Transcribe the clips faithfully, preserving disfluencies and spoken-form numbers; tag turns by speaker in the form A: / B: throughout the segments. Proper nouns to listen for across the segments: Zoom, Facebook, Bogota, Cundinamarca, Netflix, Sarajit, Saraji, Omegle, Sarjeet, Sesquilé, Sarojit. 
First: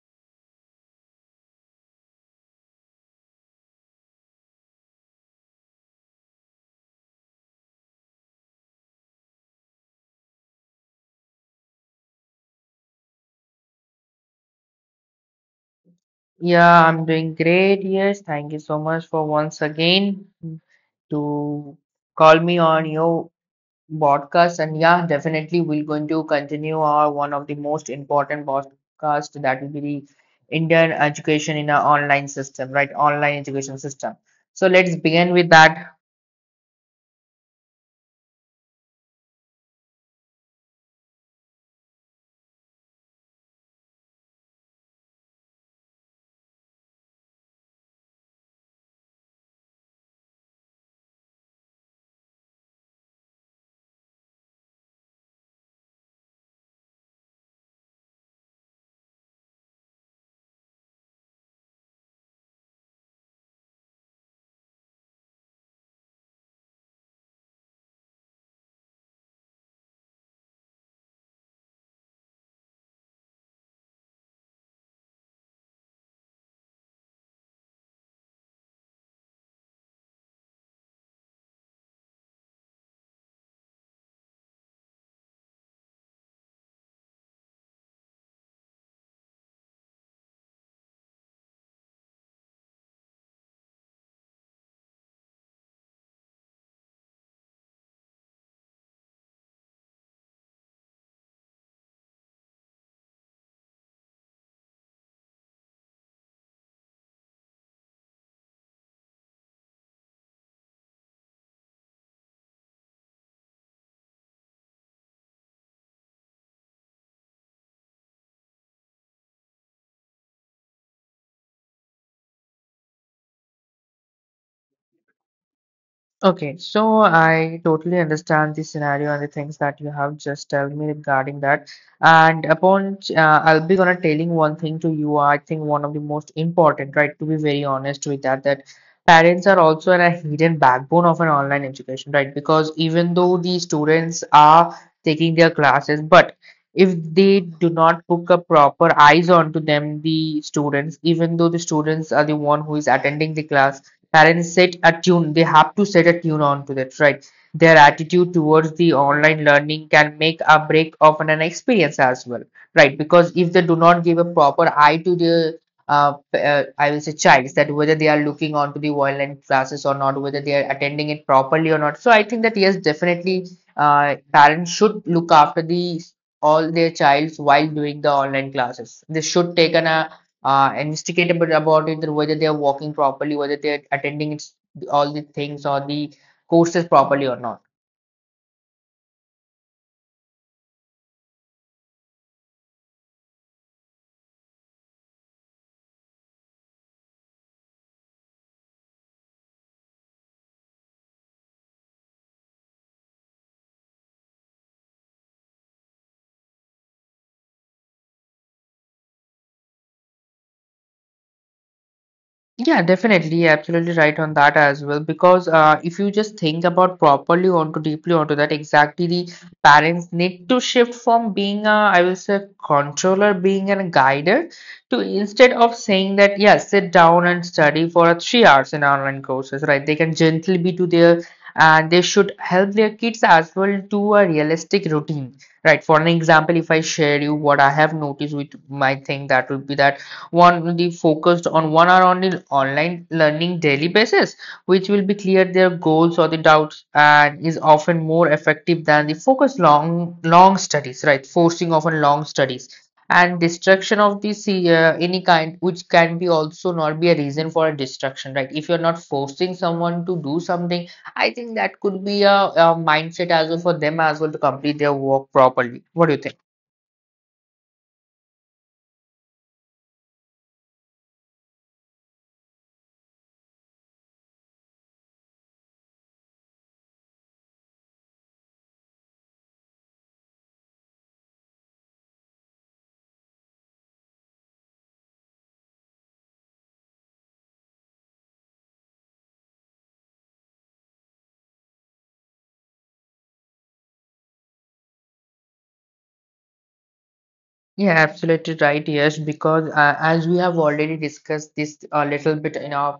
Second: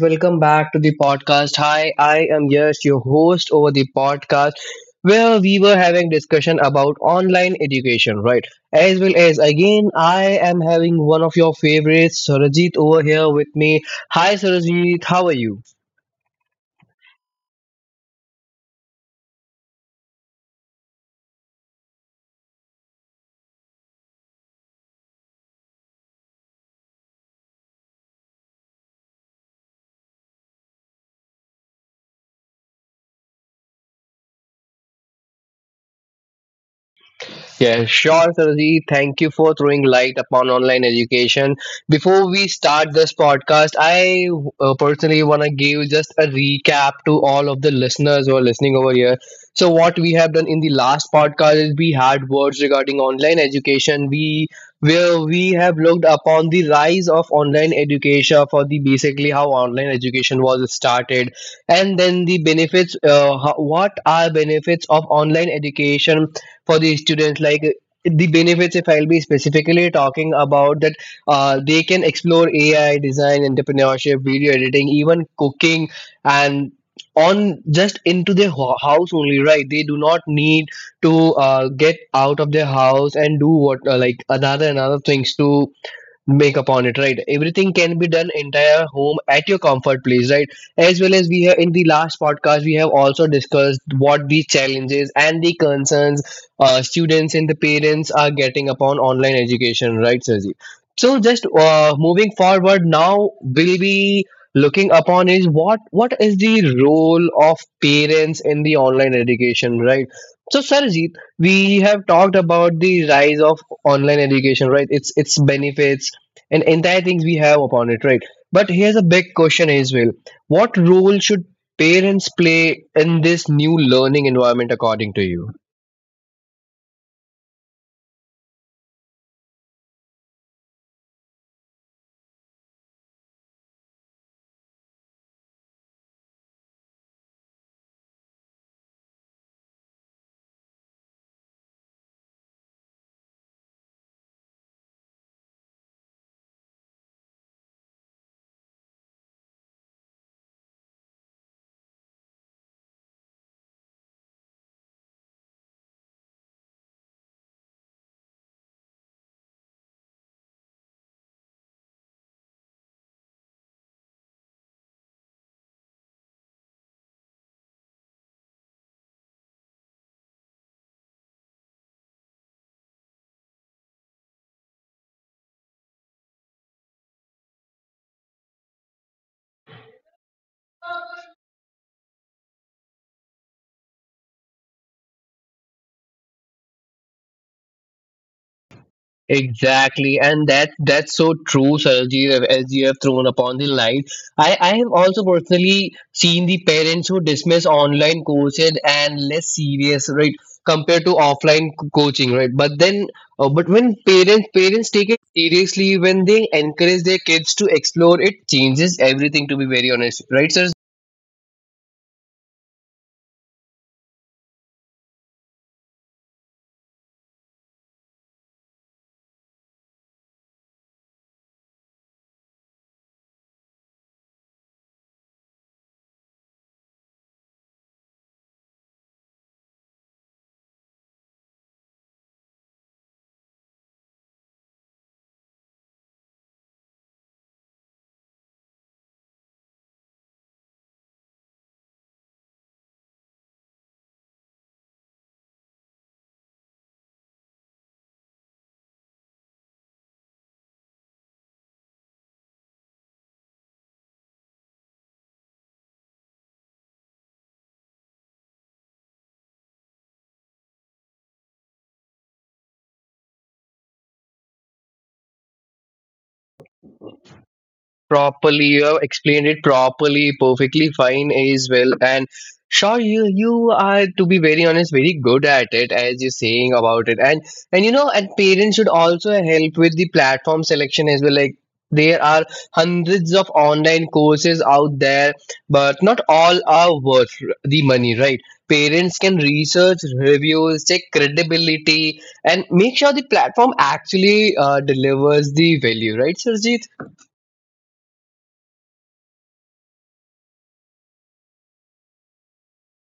A: Welcome back to the podcast. Hi, I am Yash, your host over the podcast, where we were having discussion about online education, right? As well as again, I am having one of your favorites, Sarajit, over here with me. Hi, Sarajit. How are you?
B: Yeah, I'm doing great. Yes, thank you so much for once again to call me on your podcast. And yeah, definitely we're going to continue our one of the most important podcast that will be the Indian education in our online system, right? Online education system. So let's begin with that.
A: Yeah, sure, Sarojit. Thank you for throwing light upon online education. Before we start this podcast, I uh, personally want to give just a recap to all of the listeners who are listening over here. So, what we have done in the last podcast is we had words regarding online education. We Where we have looked upon the rise of online education for the basically how online education was started, and then the benefits, uh, ho- what are benefits of online education for the students, like uh, the benefits, if I'll be specifically talking about that, uh, they can explore AI, design, entrepreneurship, video editing, even cooking, and on just into their ho- house only, right? They do not need to uh, get out of their house and do what, uh, like another another things to make upon it, right? Everything can be done entire home at your comfort place, right? As well as we have in the last podcast we have also discussed what the challenges and the concerns uh, students and the parents are getting upon online education, right, Sajid? So just uh, moving forward, now will be looking upon is what what is the role of parents in the online education, right? So Sarjeet, we have talked about the rise of online education, right? Its its benefits and entire things we have upon it, right? But here's a big question as well. What role should parents play in this new learning environment according to you?
B: Okay, so I totally understand the scenario and the things that you have just told me regarding that. And upon, uh, I'll be gonna telling one thing to you. I think one of the most important, right? To be very honest with that, that parents are also a hidden backbone of an online education, right? Because even though the students are taking their classes, but if they do not put a proper eyes onto them, the students, even though the students are the one who is attending the class, parents set a tune, they have to set a tune on to that, right? Their attitude towards the online learning can make a break of an experience as well, right? Because if they do not give a proper eye to the uh, uh, I will say child, that whether they are looking onto the online classes or not, whether they are attending it properly or not. So I think that yes, definitely uh, parents should look after the all their childs while doing the online classes. They should take an a uh, investigate about, about it, whether they are working properly, whether they are attending it's, all the things or the courses properly or not.
A: Exactly, and that that's so true, Sarojit, as as you have thrown upon the light. I, I have also personally seen the parents who dismiss online coaching and less serious, right, compared to offline co- coaching, right. But then, uh, but when parents parents take it seriously, when they encourage their kids to explore, it changes everything. To be very honest, right,
B: Yeah, definitely. You're absolutely right on that as well. Because uh, if you just think about properly onto deeply onto that, exactly the parents need to shift from being a, I will say, controller, being a guider, to instead of saying that, yeah, sit down and study for three hours in online courses, right? They can gently be to their, and they should help their kids as well to a realistic routine, right? For an example, if I share you what I have noticed with my thing, that would be that want the focused on one hour on the online learning daily basis, which will be clear their goals or the doubts and is often more effective than the focused long long studies, right? Forcing often long studies and destruction of this uh, any kind, which can be also not be a reason for a destruction, right? If you're not forcing someone to do something, I think that could be a, a mindset as well for them as well to complete their work properly. What do you think?
A: properly. You have explained it properly, perfectly fine as well. And sure, you you are to be very honest, very good at it as you're saying about it. And and you know, and parents should also help with the platform selection as well. Like there are hundreds of online courses out there, but not all are worth the money, right? Parents can research reviews, check credibility, and make sure the platform actually uh, delivers the value, right, Sarjeet?
B: Yeah, absolutely right. Yes, because uh, as we have already discussed this a little bit in our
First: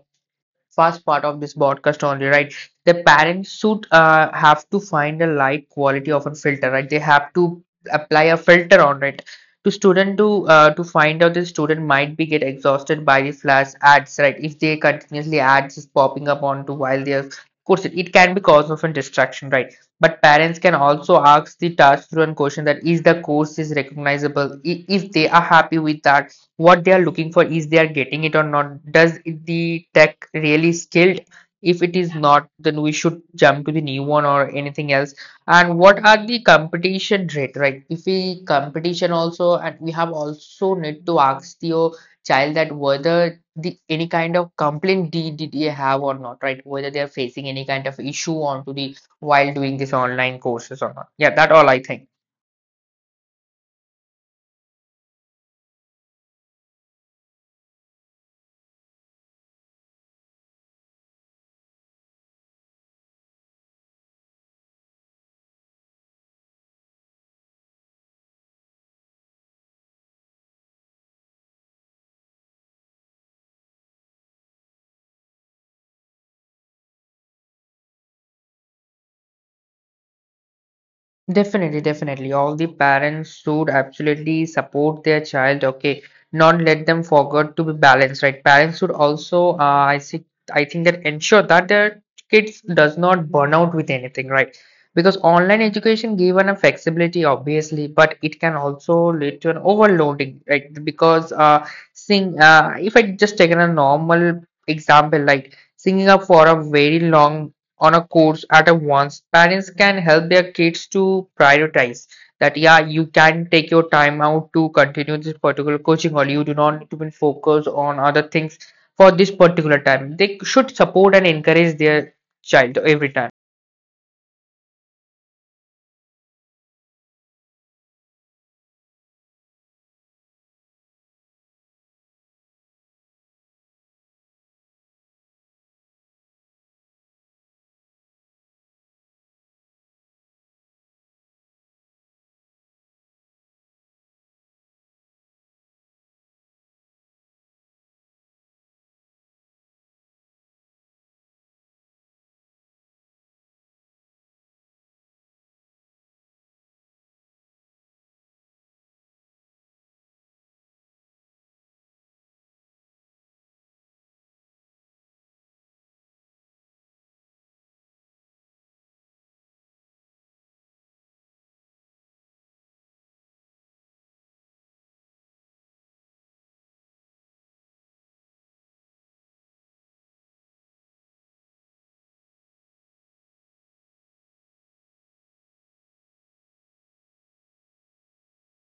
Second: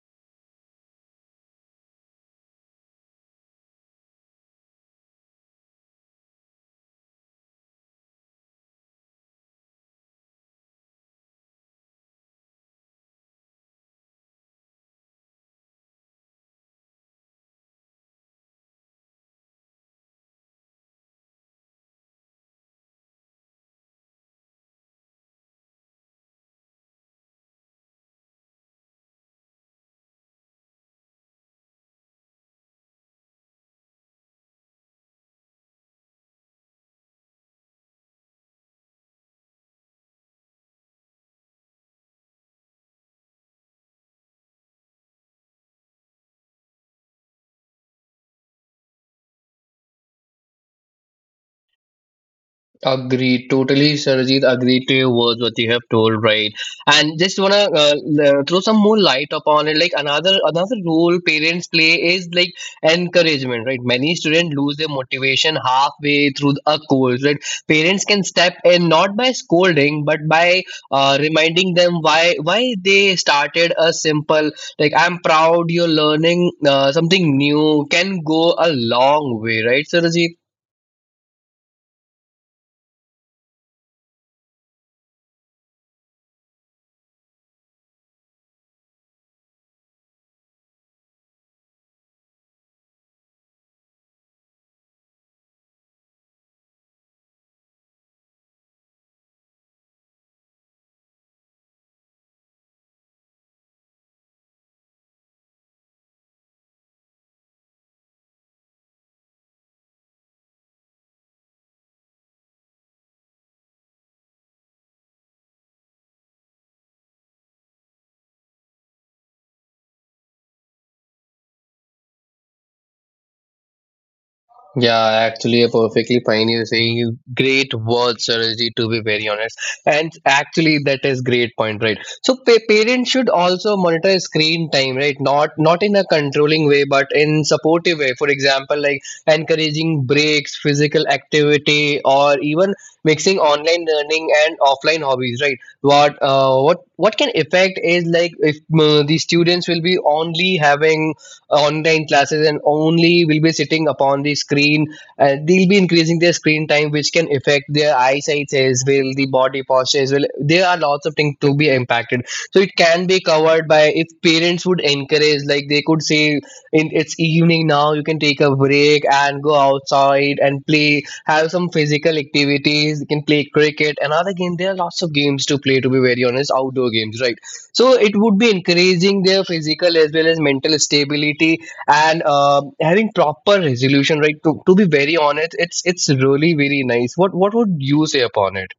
B: first part of this broadcast only, right? The parents should uh, have to find a light quality of a filter, right? They have to apply a filter on it to student to uh, to find out the student might be get exhausted by the flash ads, right? If they continuously ads is popping up onto while they are course, it can be cause of a distraction, right? But parents can also ask the touch through a question that is the course is recognizable. I- if they are happy with that, what they are looking for, is they are getting it or not? Does the tech really skilled? If it is not, then we should jump to the new one or anything else. And what are the competition rate, right? If we competition also, and we have also need to ask the uh, child that whether the any kind of complaint did, did they have or not, right? Whether they are facing any kind of issue onto the while doing this online courses or not. Yeah, that all I think.
A: Agreed, totally, Sarajit. Agreed to your words, what you have told, right? And just wanna uh, l- throw some more light upon it. Like another another role parents play is like encouragement, right? Many students lose their motivation halfway through a course, right? Parents can step in not by scolding but by uh, reminding them why why they started, a simple like I'm proud you're learning uh, something new can go a long way, right, Sarajit?
B: Definitely, definitely. All the parents should absolutely support their child, okay? Not let them forget to be balanced, right? Parents should also, uh, I see, I think that ensure that their kids does not burn out with anything, right? Because online education given a flexibility, obviously, but it can also lead to an overloading, right? Because uh, sing, uh, if I just take a normal example, like singing up for a very long on a course at a once, parents can help their kids to prioritize that, yeah, you can take your time out to continue this particular coaching, or you do not need to be focused on other things for this particular time. They should support and encourage their child every time.
A: Yeah, actually, a perfectly fine. You're saying great words, Sarojji, to be very honest. And actually, that is great point, right? So pa- parents should also monitor screen time, right? Not not in a controlling way, but in supportive way. For example, like encouraging breaks, physical activity, or even mixing online learning and offline hobbies, right? What uh, what what can affect is like if uh, the students will be only having uh, online classes and only will be sitting upon the screen, uh, they'll be increasing their screen time, which can affect their eyesight as well, the body posture as well. There are lots of things to be impacted. So it can be covered by if parents would encourage, like they could say, in it's evening now, you can take a break and go outside and play, have some physical activities. You can play cricket, another game. There are lots of games to play, to be very honest, outdoor games, right? So it would be encouraging their physical as well as mental stability, and uh, having proper resolution, right? To, to be very honest, it's it's really very nice. What what would you say upon it?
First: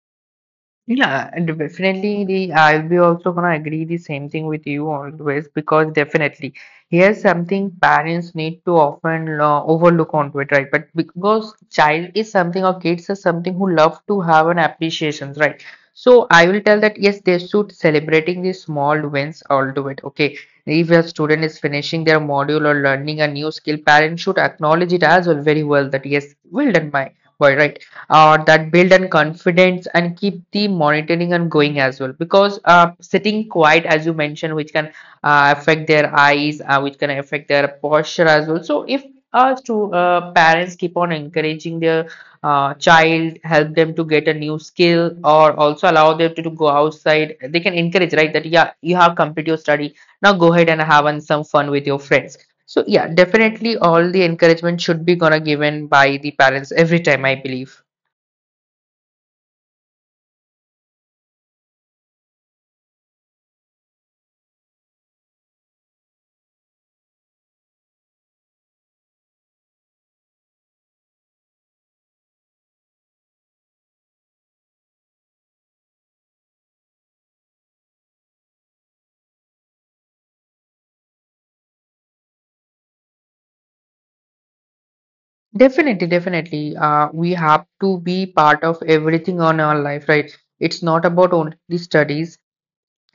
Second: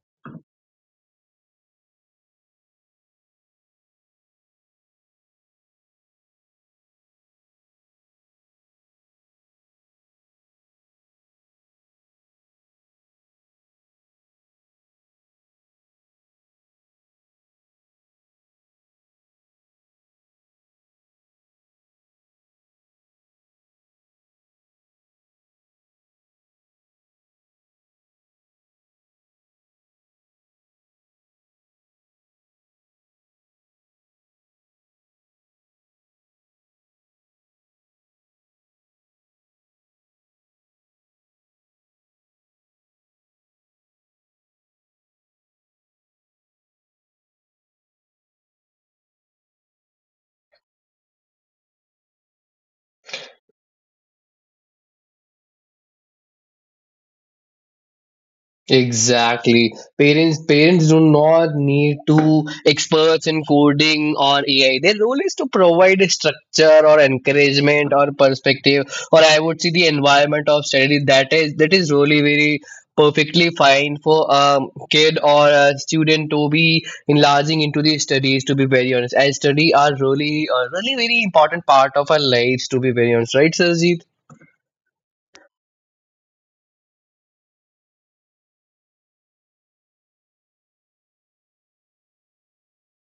B: Yeah, and definitely the I'll be also gonna agree the same thing with you always, because definitely here's something parents need to often uh, overlook onto it, right? But because child is something or kids is something who love to have an appreciations, right? So I will tell that yes, they should celebrating the small wins all to it. Okay, if a student is finishing their module or learning a new skill, parents should acknowledge it as well very well that yes, well done, my boy, right? Uh, that build and confidence and keep the monitoring and going as well, because uh, sitting quiet, as you mentioned, which can uh, affect their eyes, uh, which can affect their posture as well. So if us to uh, parents keep on encouraging their uh, child, help them to get a new skill or also allow them to, to go outside, they can encourage, right, that yeah, you have completed your study, now go ahead and have an- some fun with your friends. So yeah, definitely all the encouragement should be gonna given by the parents every time, I believe.
A: Exactly. Parents parents do not need to experts in coding or A I. Their role is to provide a structure or encouragement or perspective, or I would say the environment of study. That is that is really very perfectly fine for a kid or a student to be enlarging into the studies, to be very honest. As study are really are really very important part of our lives, to be very honest, right, Sir?
B: Definitely, definitely. Uh, we have to be part of everything on our life, right? It's not about only studies.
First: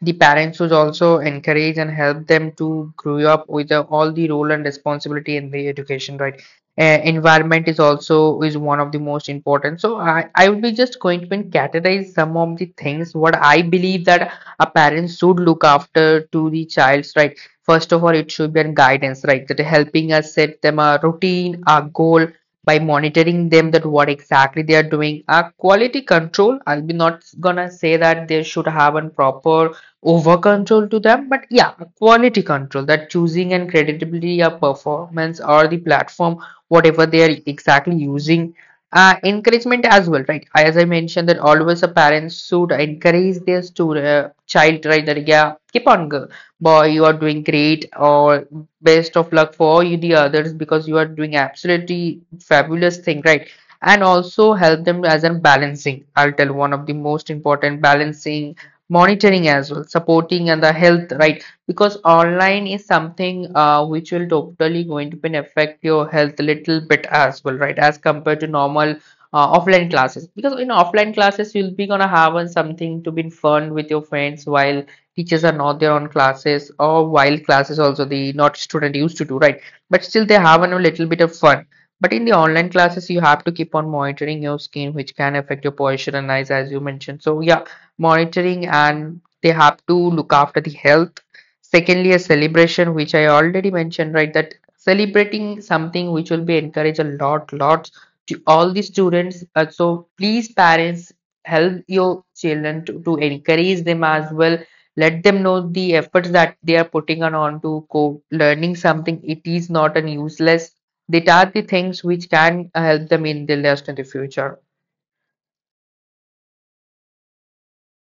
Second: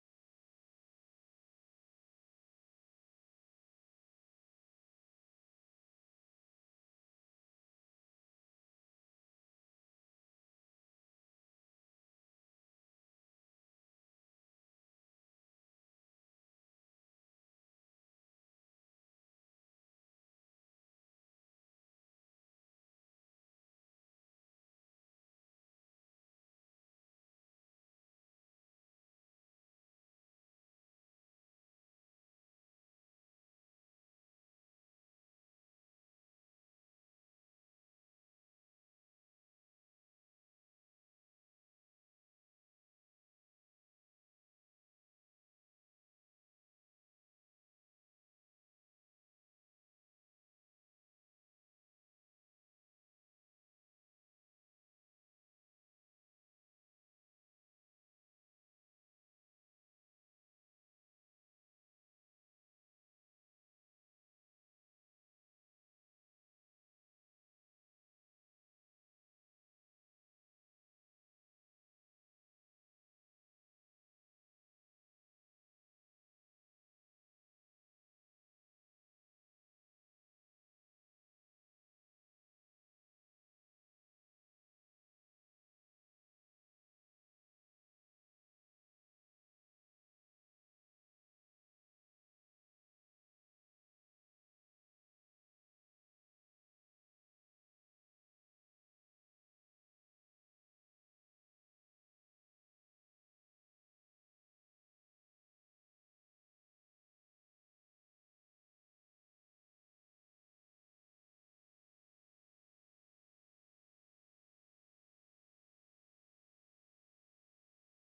B: The parents should also encourage and help them to grow up with the, all the role and responsibility in the education, right? Uh, environment is also is one of the most important. So I, I would be just going to categorize some of the things what I believe that a parent should look after to the child's right. First of all, it should be a guidance, right? That helping us set them a routine, a goal by monitoring them that what exactly they are doing. A quality control. I'll be not gonna say that they should have a proper over control to them, but yeah, quality control, that choosing and credibility of performance or the platform, whatever they are exactly using. Uh, encouragement as well, right? As I mentioned, that always a parents should encourage their student, uh, child, right? That yeah, keep on, girl, boy, you are doing great, or best of luck for you the others, because you are doing absolutely fabulous thing, right? And also help them as a balancing. I'll tell one of the most important balancing, monitoring as well, supporting and the health, right? Because online is something uh, which will totally going to be affect your health a little bit as well, right? As compared to normal uh, offline classes, because in offline classes you'll be gonna have on something to be fun with your friends while teachers are not there on classes, or while classes also the not student used to do, right? But still they have on a little bit of fun. But in the online classes you have to keep on monitoring your skin, which can affect your posture and eyes, as you mentioned. So yeah, monitoring, and they have to look after the health. Secondly, a celebration, which I already mentioned, right? That celebrating something, which will be encouraged a lot lot to all the students. Uh, so please parents, help your children to, to encourage them as well, let them know the efforts that they are putting on on to co learning something, it is not an useless, they are the things which can uh, help them in the last in the future.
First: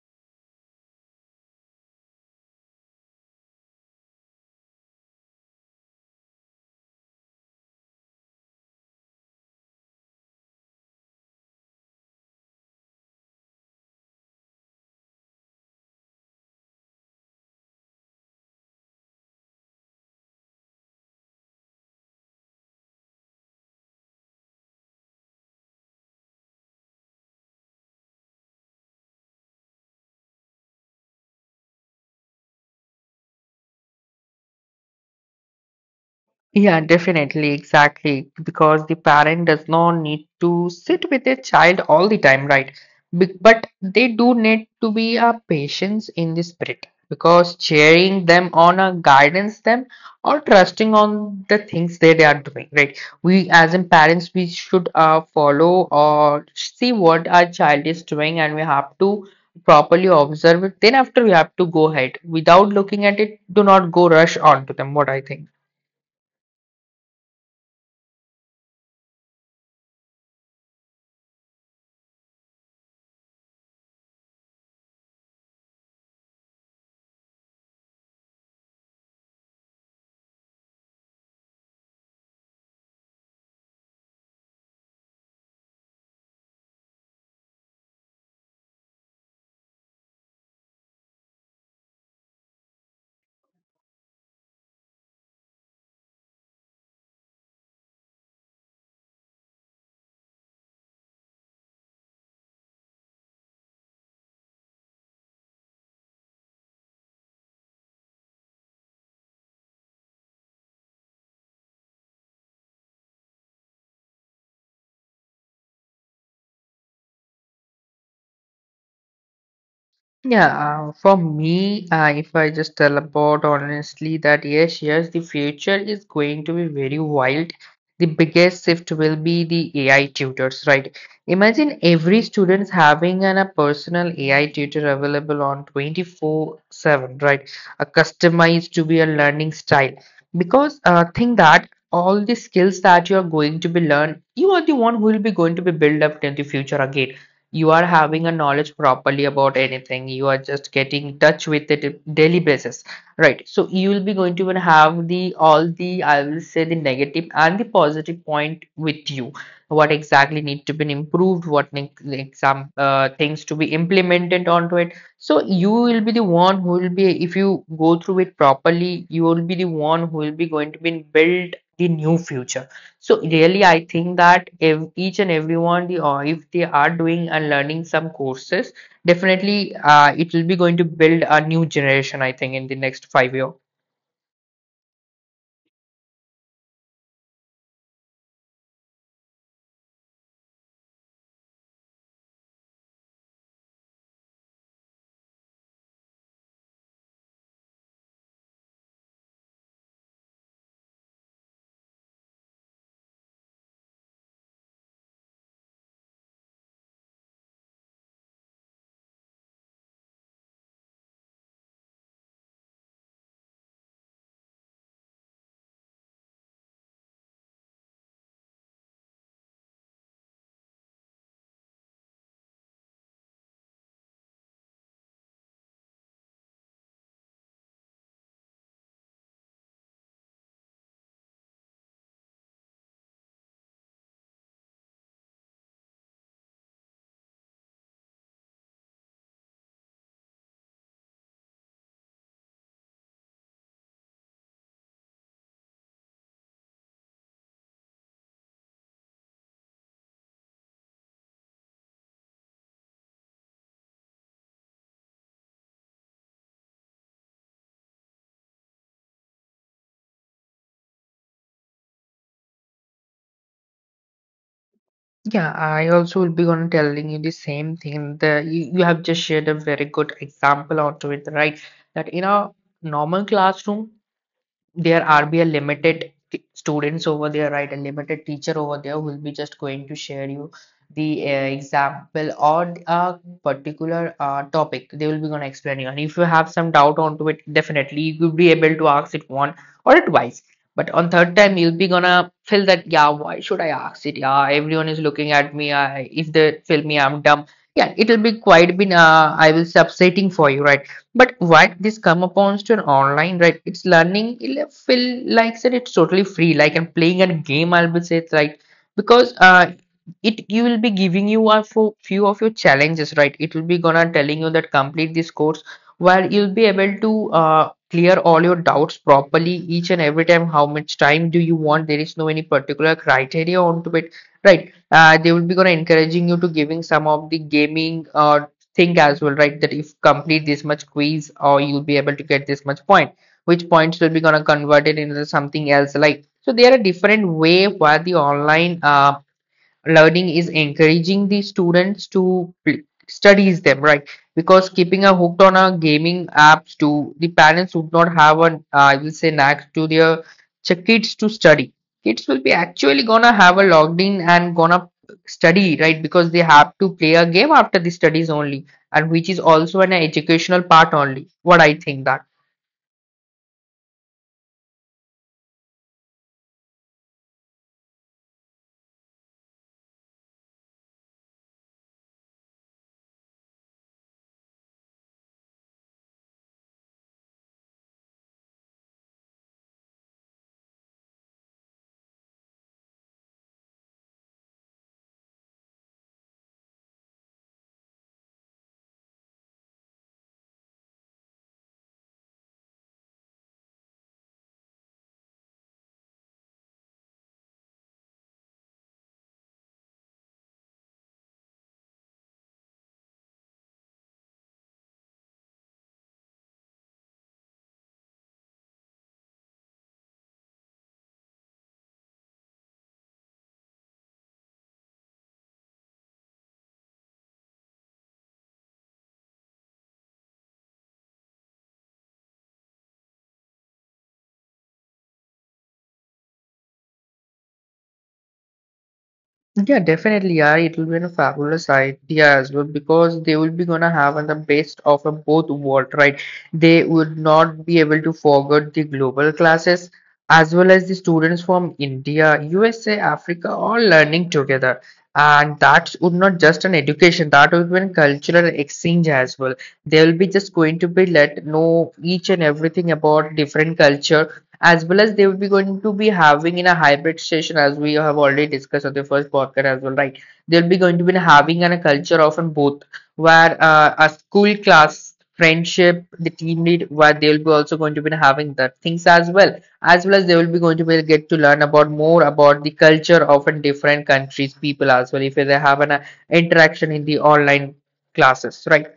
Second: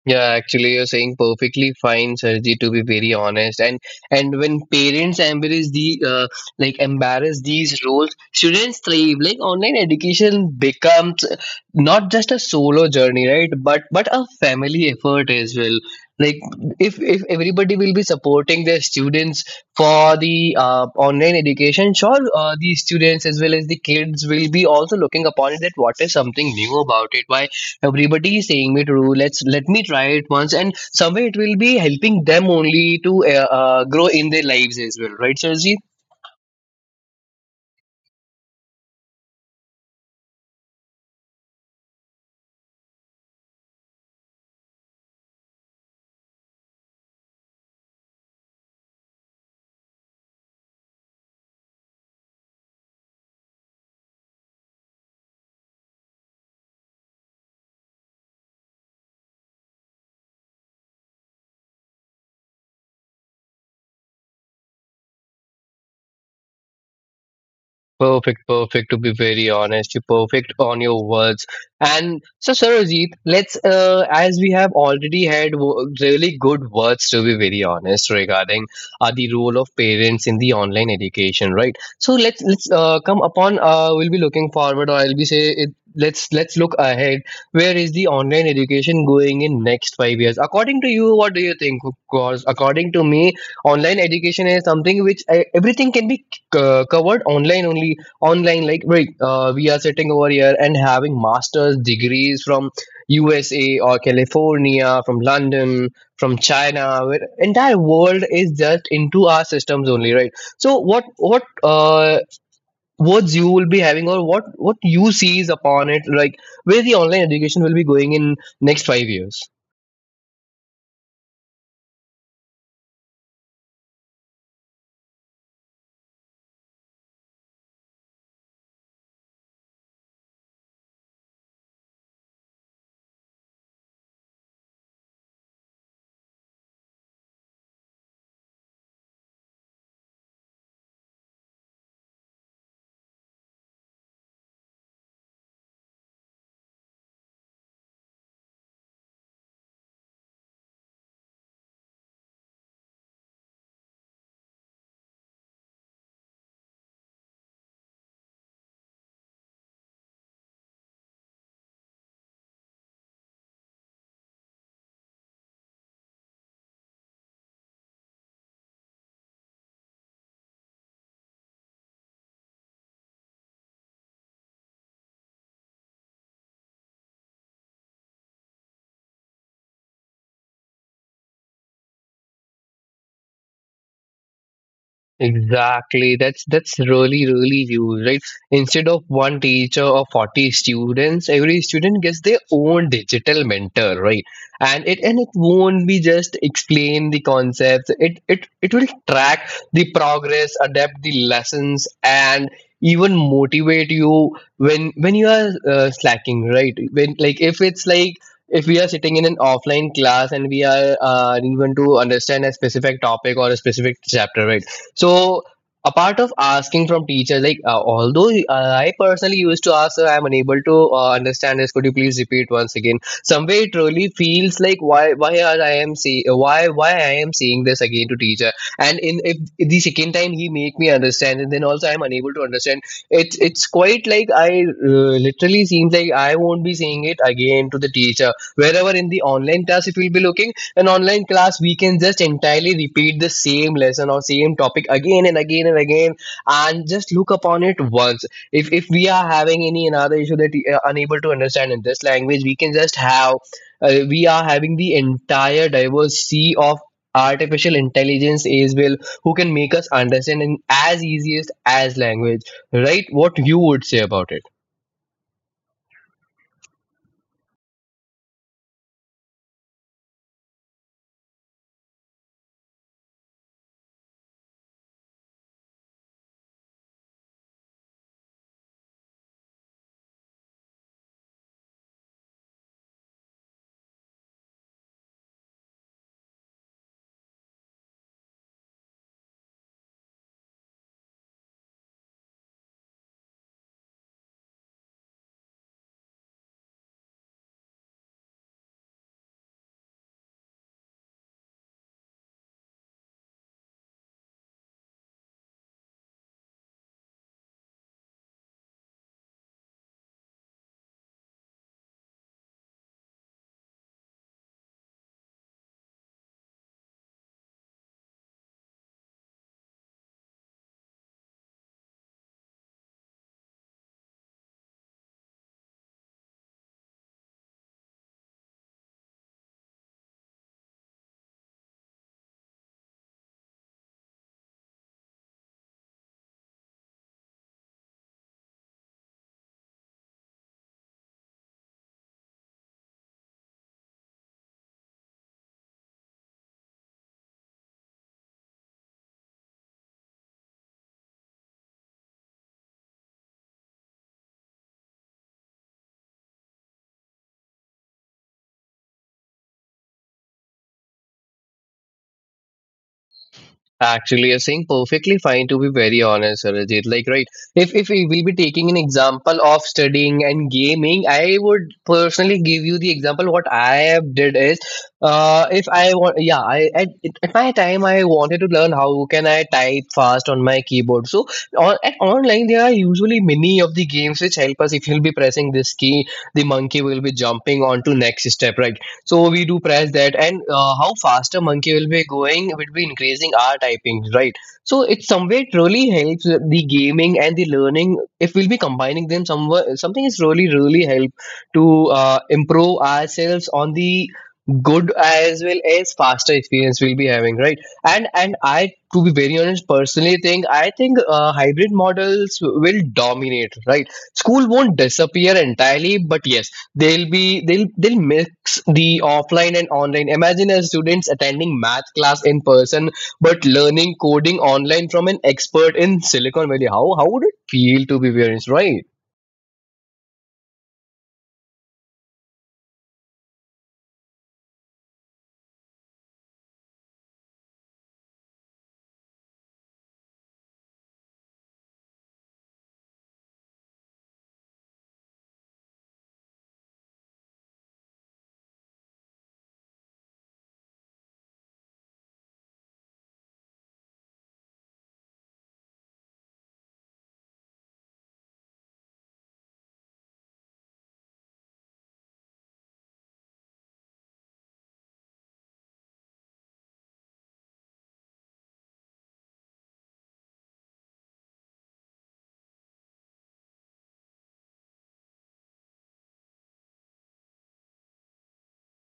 A: Yeah, actually, you're saying perfectly fine, Sarji, to be very honest. And and when parents embrace the uh, like embarrass these roles, students thrive. Like online education becomes not just a solo journey, right? But but a family effort as well. Like if if everybody will be supporting their students for the uh, online education, sure, uh, the students as well as the kids will be also looking upon it that what is something new about it. Why everybody is saying me to do, let's let me try it once, and somewhere it will be helping them only to uh, uh, grow in their lives as well, right, sir?
B: Yeah, definitely, exactly. Because the parent does not need to sit with their child all the time, right? Be- But they do need to be a patience in the spirit, because cheering them on or guidance them, or trusting on the things that they are doing, right? We as in parents, we should uh, follow or see what our child is doing, and we have to properly observe it. Then after we have to go ahead. Without looking at it, do not go rush on to them, what I think.
A: Perfect, perfect. To be very honest, you're perfect on your words. And so, Sarojit, let's uh, as we have already had w- really good words, to be very honest, regarding uh, the role of parents in the online education, right? So let's let's uh, come upon. Uh, we'll be looking forward, or I'll be say it. Let's let's look ahead. Where is the online education going in next five years? According to you, what do you think? Because according to me, online education is something which uh, everything can be c- covered online only, online, like wait, uh, we are sitting over here and having masters degrees from USA or California, from London, from China, where entire world is just into our systems only, right? So what what uh, words you will be having, or what what you sees upon it, like where the online education will be going in next five years?
B: Yeah, uh, for me, uh, if I just tell about honestly that yes, yes, the future is going to be very wild. The biggest shift will be the A I tutors, right? Imagine every student having an, a personal A I tutor available on twenty-four seven, right? A customized to be a learning style. Because uh, think that all the skills that you are going to be learned, you are the one who will be going to be built up in the future again, you are having a knowledge properly about anything you are just getting in touch with it daily basis, right? So you will be going to even have the all the, I will say, the negative and the positive point with you, what exactly need to be improved, what ne- exam uh, things to be implemented onto it. So you will be the one who will be, if you go through it properly, you will be the one who will be going to be build the new future. So really, I think that if each and everyone, the or if they are doing and learning some courses, definitely uh, it will be going to build a new generation. I think in the next five year.
A: Exactly. That's that's really really huge, right? Instead of one teacher or forty students, every student gets their own digital mentor, right? And it and it won't be just explain the concepts. It it it will track the progress, adapt the lessons, and even motivate you when when you are uh, slacking, right? When, like, if it's like, if we are sitting in an offline class and we are uh, even to understand a specific topic or a specific chapter, right? So apart of asking from teacher, like uh, although uh, I personally used to ask, sir, I'm unable to uh, understand this. Could you please repeat once again? Somewhere it really feels like why why are I am see why why I am saying this again to teacher. And in if the second time he make me understand, and then also I'm unable to understand. It's it's quite like I uh, literally seems like I won't be saying it again to the teacher. Wherever in the online class, if you'll be looking an online class, we can just entirely repeat the same lesson or same topic again and again and again, and just look upon it once. if if we are having any another issue that we are unable to understand in this language, we can just have, uh, we are having the entire diverse sea of artificial intelligence as well, who can make us understand in as easiest as language, right? What you would say about it?
B: Yeah, I also will be going to telling you the same thing. The you, you have just shared a very good example onto it, right? That in a normal classroom, there are be a limited t- students over there, right? A limited teacher over there who will be just going to share you the uh, example or a particular uh, topic, they will be going to explain you. And if you have some doubt onto it, definitely you will be able to ask it one or twice, but on third time you'll be gonna feel that, yeah, why should I ask it? Yeah, everyone is looking at me. I, if they feel me I'm dumb, yeah, it'll be quite been uh, I will subsiding for you, right? But what this come upon to an online, right? It's learning. It'll feel like said it's totally free. Like I'm playing a game, I'll be said, right? Because uh, it, you will be giving you a fo- few of your challenges, right? It will be gonna telling you that complete this course, while you'll be able to uh, clear all your doubts properly each and every time. How much time do you want? There is no any particular criteria onto it, right? Uh, they will be gonna encouraging you to giving some of the gaming or thing as well, right? That if complete this much quiz or you'll be able to get this much point, which points will be gonna converted into something else like. So there are different way where the online uh, learning is encouraging the students to pl- studies them, right? Because keeping a hooked on a gaming apps to the parents would not have an, uh, I will say, knack to their ch- kids to study. Kids will be actually gonna have a logged in and gonna study, right? Because they have to play a game after the studies only, and which is also an educational part only, what I think that.
A: Actually, you're saying perfectly fine, to be very honest, Arajit. Like, right, if if we will be taking an example of studying and gaming, I would personally give you the example. What I have did is, uh, if I want, yeah, I at, at my time I wanted to learn how can I type fast on my keyboard. So on at online there are usually many of the games which help us. If you'll be pressing this key, the monkey will be jumping onto next step, right? So we do press that, and uh, how faster monkey will be going will be increasing our typing, right? So it's somewhere it really helps the gaming and the learning. If we'll be combining them, somewhere something is really really help to uh, improve ourselves on the good as well as faster experience we'll be having, right? And and I, to be very honest, personally think, i think uh, hybrid models will dominate, right? School won't disappear entirely, but yes, they'll be they'll they'll mix the offline and online. Imagine as students attending math class in person, but learning coding online from an expert in Silicon Valley. How how would it feel to be parents, right?
B: Yeah, definitely, yeah. It will be a fabulous idea as well because they will be gonna have on the best of a both world, right? They would not be able to forget the global classes as well as the students from India, U S A, Africa, all learning together. And that would not just an education, that would be a cultural exchange as well. They will be just going to be let know each and everything about different culture, as well as they will be going to be having in a hybrid session as we have already discussed on the first podcast as well, right? They'll be going to be having a culture of in both, where uh, a school class friendship, the team lead, where they'll be also going to be having that things as well, as well as they will be going to be get to learn about more about the culture of in different countries people as well if they have an uh, interaction in the online classes, right?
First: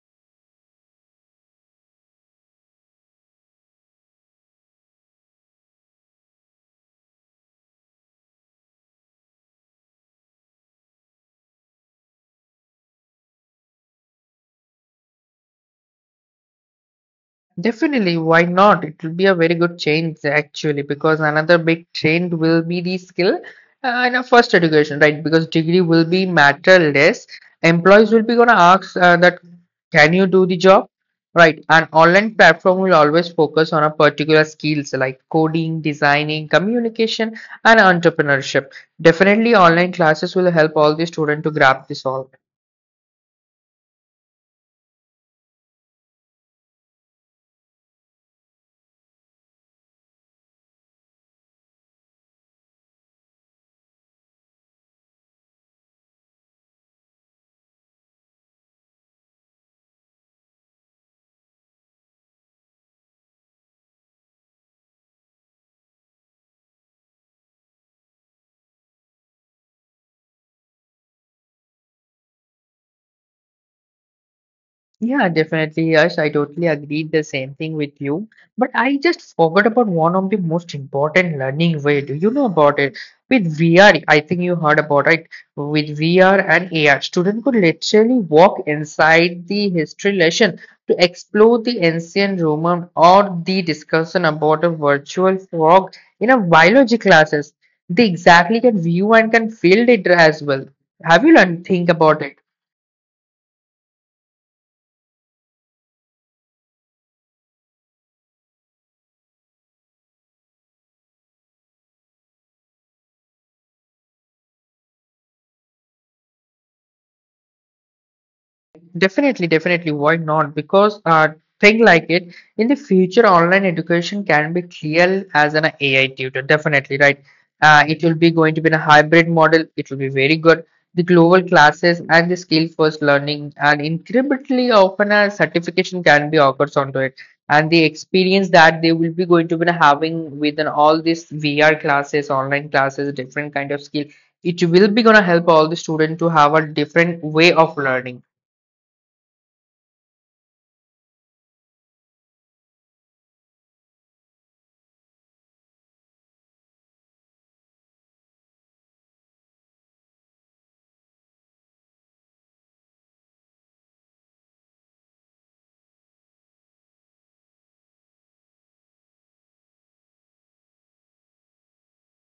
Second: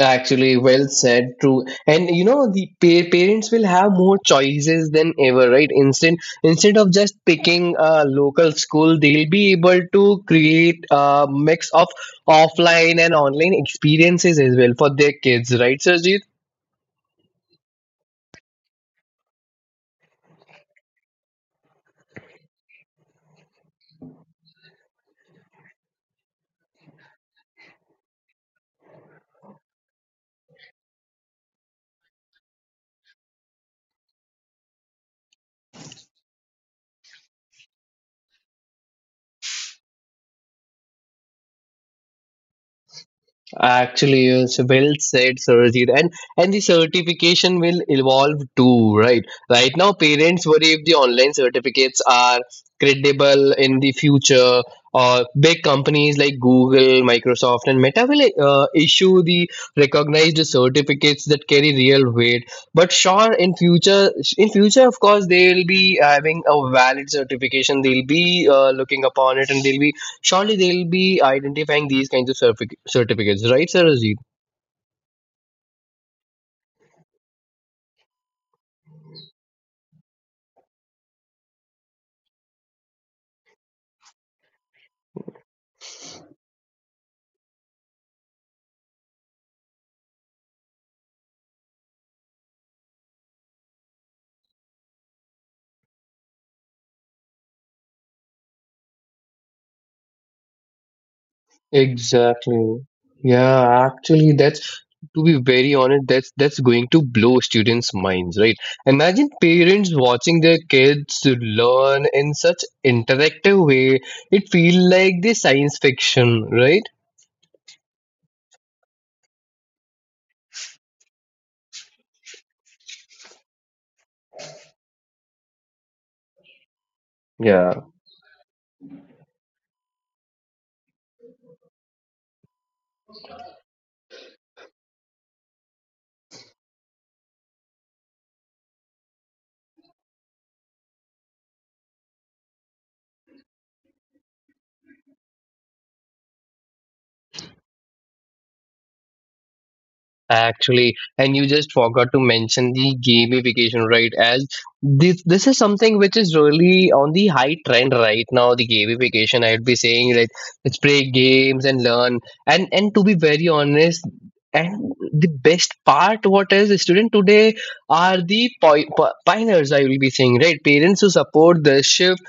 A: Actually, well said, true. And you know the pa- parents will have more choices than ever, right? Instead instead of just picking a local school, they'll be able to create a mix of offline and online experiences as well for their kids, right, sir?
B: Definitely, why not? It will be a very good change actually, because another big change will be the skill uh, and a first education, right? Because degree will be matter less. Employees will be gonna ask uh, that, can you do the job, right? An online platform will always focus on a particular skills like coding, designing, communication, and entrepreneurship. Definitely, online classes will help all the student to grab this all.
A: Actually, yes, well said, Sarojit. And and the certification will evolve too, right? Right now, parents worry if the online certificates are credible in the future, or big companies like Google, Microsoft, and Meta will uh, issue the recognized certificates that carry real weight. But sure, in future, in future, of course, they'll be having a valid certification. They'll be uh, looking upon it, and they'll be. Surely they'll be identifying these kinds of certific- certificates, right, Sarajit?
B: Yeah, definitely. Yes, I totally agreed the same thing with you. But I just forgot about one of the most important learning way. Do you know about it? With V R, I think you heard about it. With V R and A R, student could literally walk inside the history lesson to explore the ancient Roman or the discussion about a virtual frog in a biology classes. They exactly can view and can feel it as well. Have you learned think about it?
A: Exactly. Yeah, actually, that's, to be very honest, that's that's going to blow students' minds, right? Imagine parents watching their kids learn in such interactive way. It feels like the science fiction, right?
B: Definitely, definitely. Why not? Because uh, thing like it in the future, online education can be clear as an A I tutor. Definitely, right? Uh,
A: Yeah.
B: it will be going to be in a hybrid model. It will be very good. The global classes and the skill-first learning and incrementally often a certification can be occurs onto it. And the experience that they will be going to be having within all these V R classes, online classes, different kind of skill, it will be gonna help all the student to have a different way of learning.
A: Actually, and you just forgot to mention the gamification, right? As this this is something which is really on the high trend right now, the gamification. I'd be saying like, let's play games and learn. And and to be very honest, and the best part, what is the student today are the poi- pi- pioneers, I will be saying, right? Parents who support this shift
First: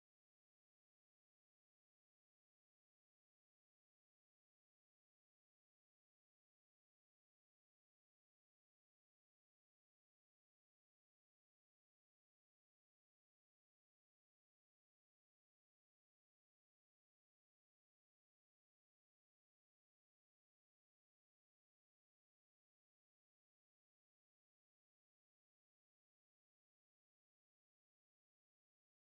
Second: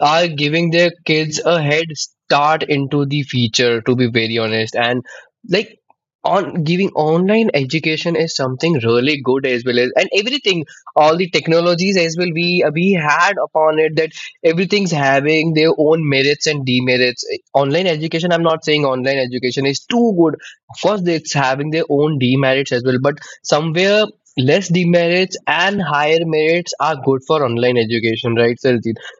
A: are giving their kids a head start into the future, to be very honest. And like, on giving online education is something really good, as well as, and everything, all the technologies as well we we had upon it, that everything's having their own merits and demerits. Online education, I'm not saying online education is too good, of course it's having their own demerits as well, but somewhere less demerits and higher merits are good for online education, right, sir?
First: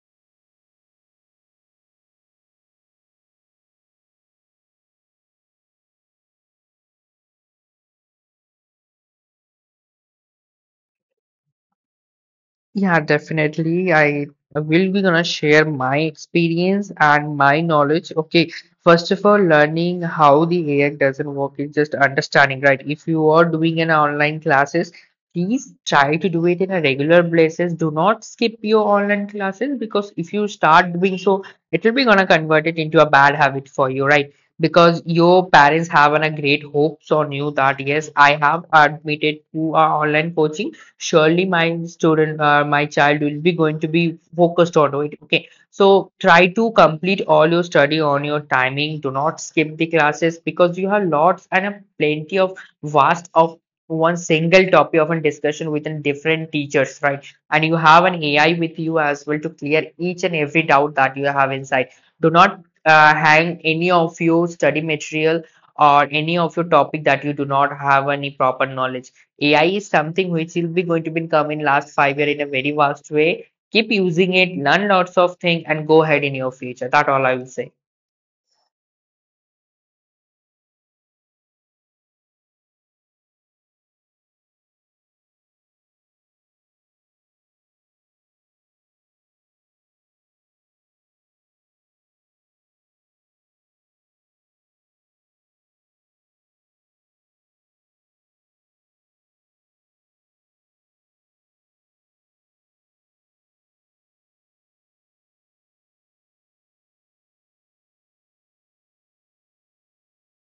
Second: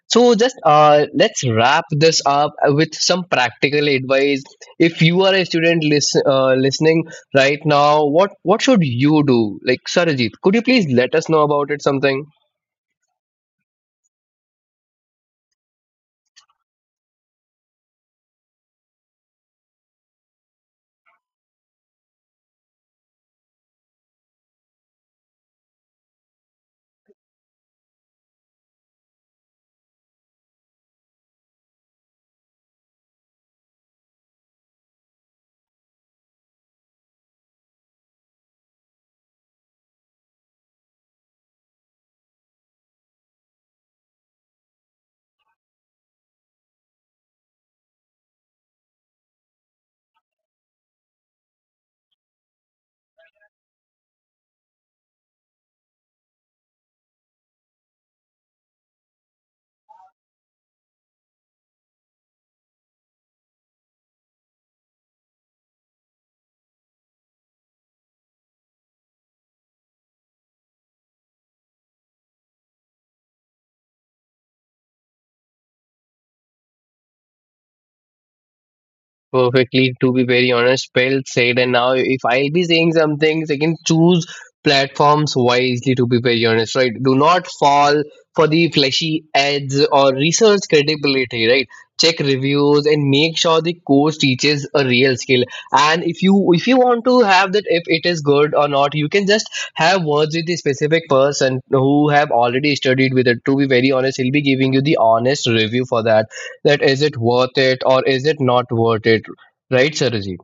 A: So just, uh, let's wrap this up with some practical advice. If you are a student listen, uh, listening right now, what what should you do? Like Sarajit, could you please let us know about it something?
B: Yeah, definitely. I will be gonna share my experience and my knowledge. Okay, first of all, learning how the A I doesn't work is just understanding, right? If you are doing an online classes, please try to do it in a regular basis. Do not skip your online classes because if you start doing so, it will be gonna convert it into a bad habit for you, right? Because your parents have an, a great hopes on you that, yes, I have admitted to a online coaching, surely my student, uh, my child will be going to be focused on it. Okay, so try to complete all your study on your timing. Do not skip the classes because you have lots and a plenty of vast of one single topic of a discussion with an different teachers, right? And you have an A I with you as well to clear each and every doubt that you have inside. Do not uh, hang any of your study material or any of your topic that you do not have any proper knowledge. A I is something which will be going to become in last five year in a very vast way. Keep using it, learn lots of things, and go ahead in your future. That all I will say.
A: Perfectly, to be very honest, well said. And now, if I'll be saying some things, I can choose platforms wisely, to be very honest, right? Do not fall for the flashy ads, or research credibility, right? Check reviews and make sure the course teaches a real skill. And if you if you want to have that, if it is good or not, you can just have words with the specific person who have already studied with it, to be very honest. He'll be giving you the honest review for that, that is it worth it or is it not worth it, right, Sarojit?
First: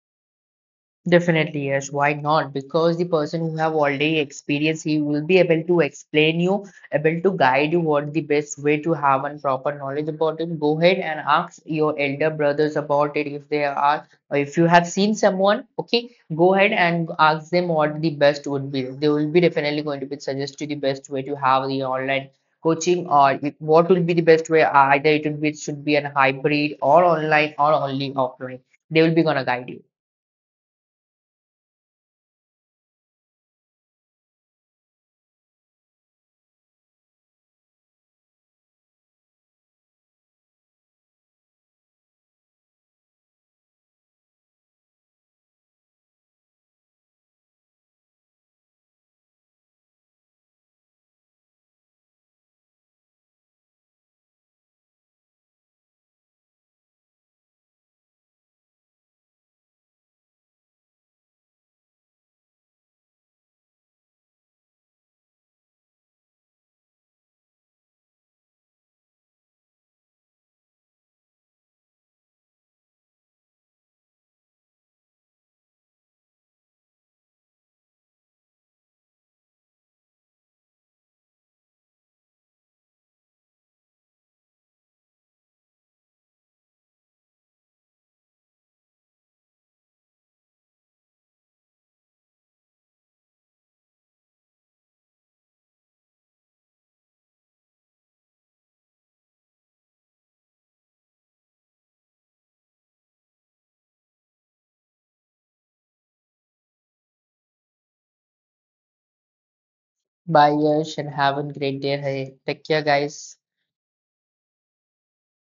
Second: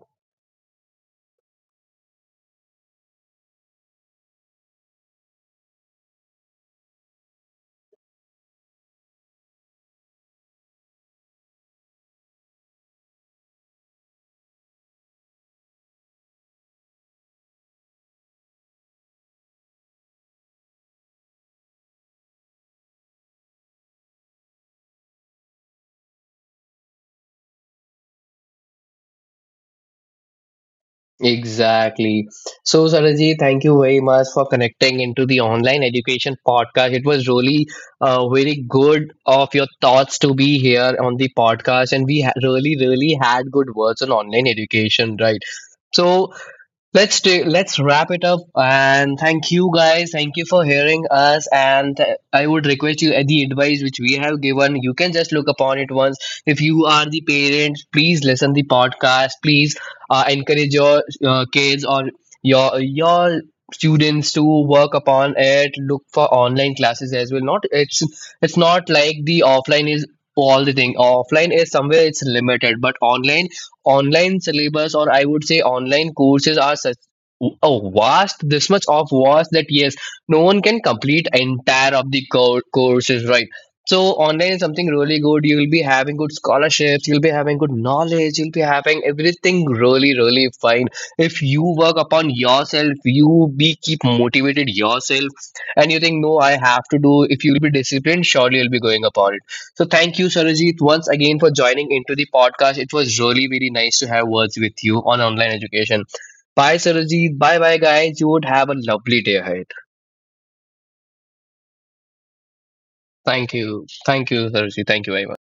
B: Definitely, yes. Why not? Because the person who have already experience, he will be able to explain you, able to guide you what the best way to have and proper knowledge about it. Go ahead and ask your elder brothers about it if they are, or if you have seen someone, okay, go ahead and ask them what the best would be. They will be definitely going to be suggest you the best way to have the online coaching or it- what will be the best way. Either it will be, it should be an hybrid or online or only offline. They will be gonna guide you.
A: Exactly. So, Saraji, thank you very much for connecting into the online education podcast. It was really uh, very good of your thoughts to be here on the podcast, and we ha- really, really had good words on online education, right? So, let's do let's wrap it up, and thank you, guys. Thank you for hearing us, and uh, I would request you, uh, the advice which we have given, you can just look upon it once. If you are the parents, please listen the podcast. Please uh, encourage your uh, kids or your your students to work upon it. Look for online classes as well. Not it's it's not like the offline is all the thing. Offline is somewhere it's limited, but online, online syllabus, or I would say online courses, are such a vast, this much of vast, that yes, no one can complete entire of the co- courses, right? So online is something really good. You will be having good scholarships, you'll be having good knowledge, you'll be having everything really really fine. If you work upon yourself, you be keep motivated yourself, and you think, no, I have to do. If you'll be disciplined, surely you'll be going upon it. So thank you, Sarojit, once again for joining into the podcast. It was really, really nice to have words with you on online education. Bye, Sarojit. Bye, bye, guys. You would have a lovely day ahead.
B: Bye, Yash, and have a great day ahead. Take care, guys.
A: Thank you. Thank you, Sarojit. Thank you very much.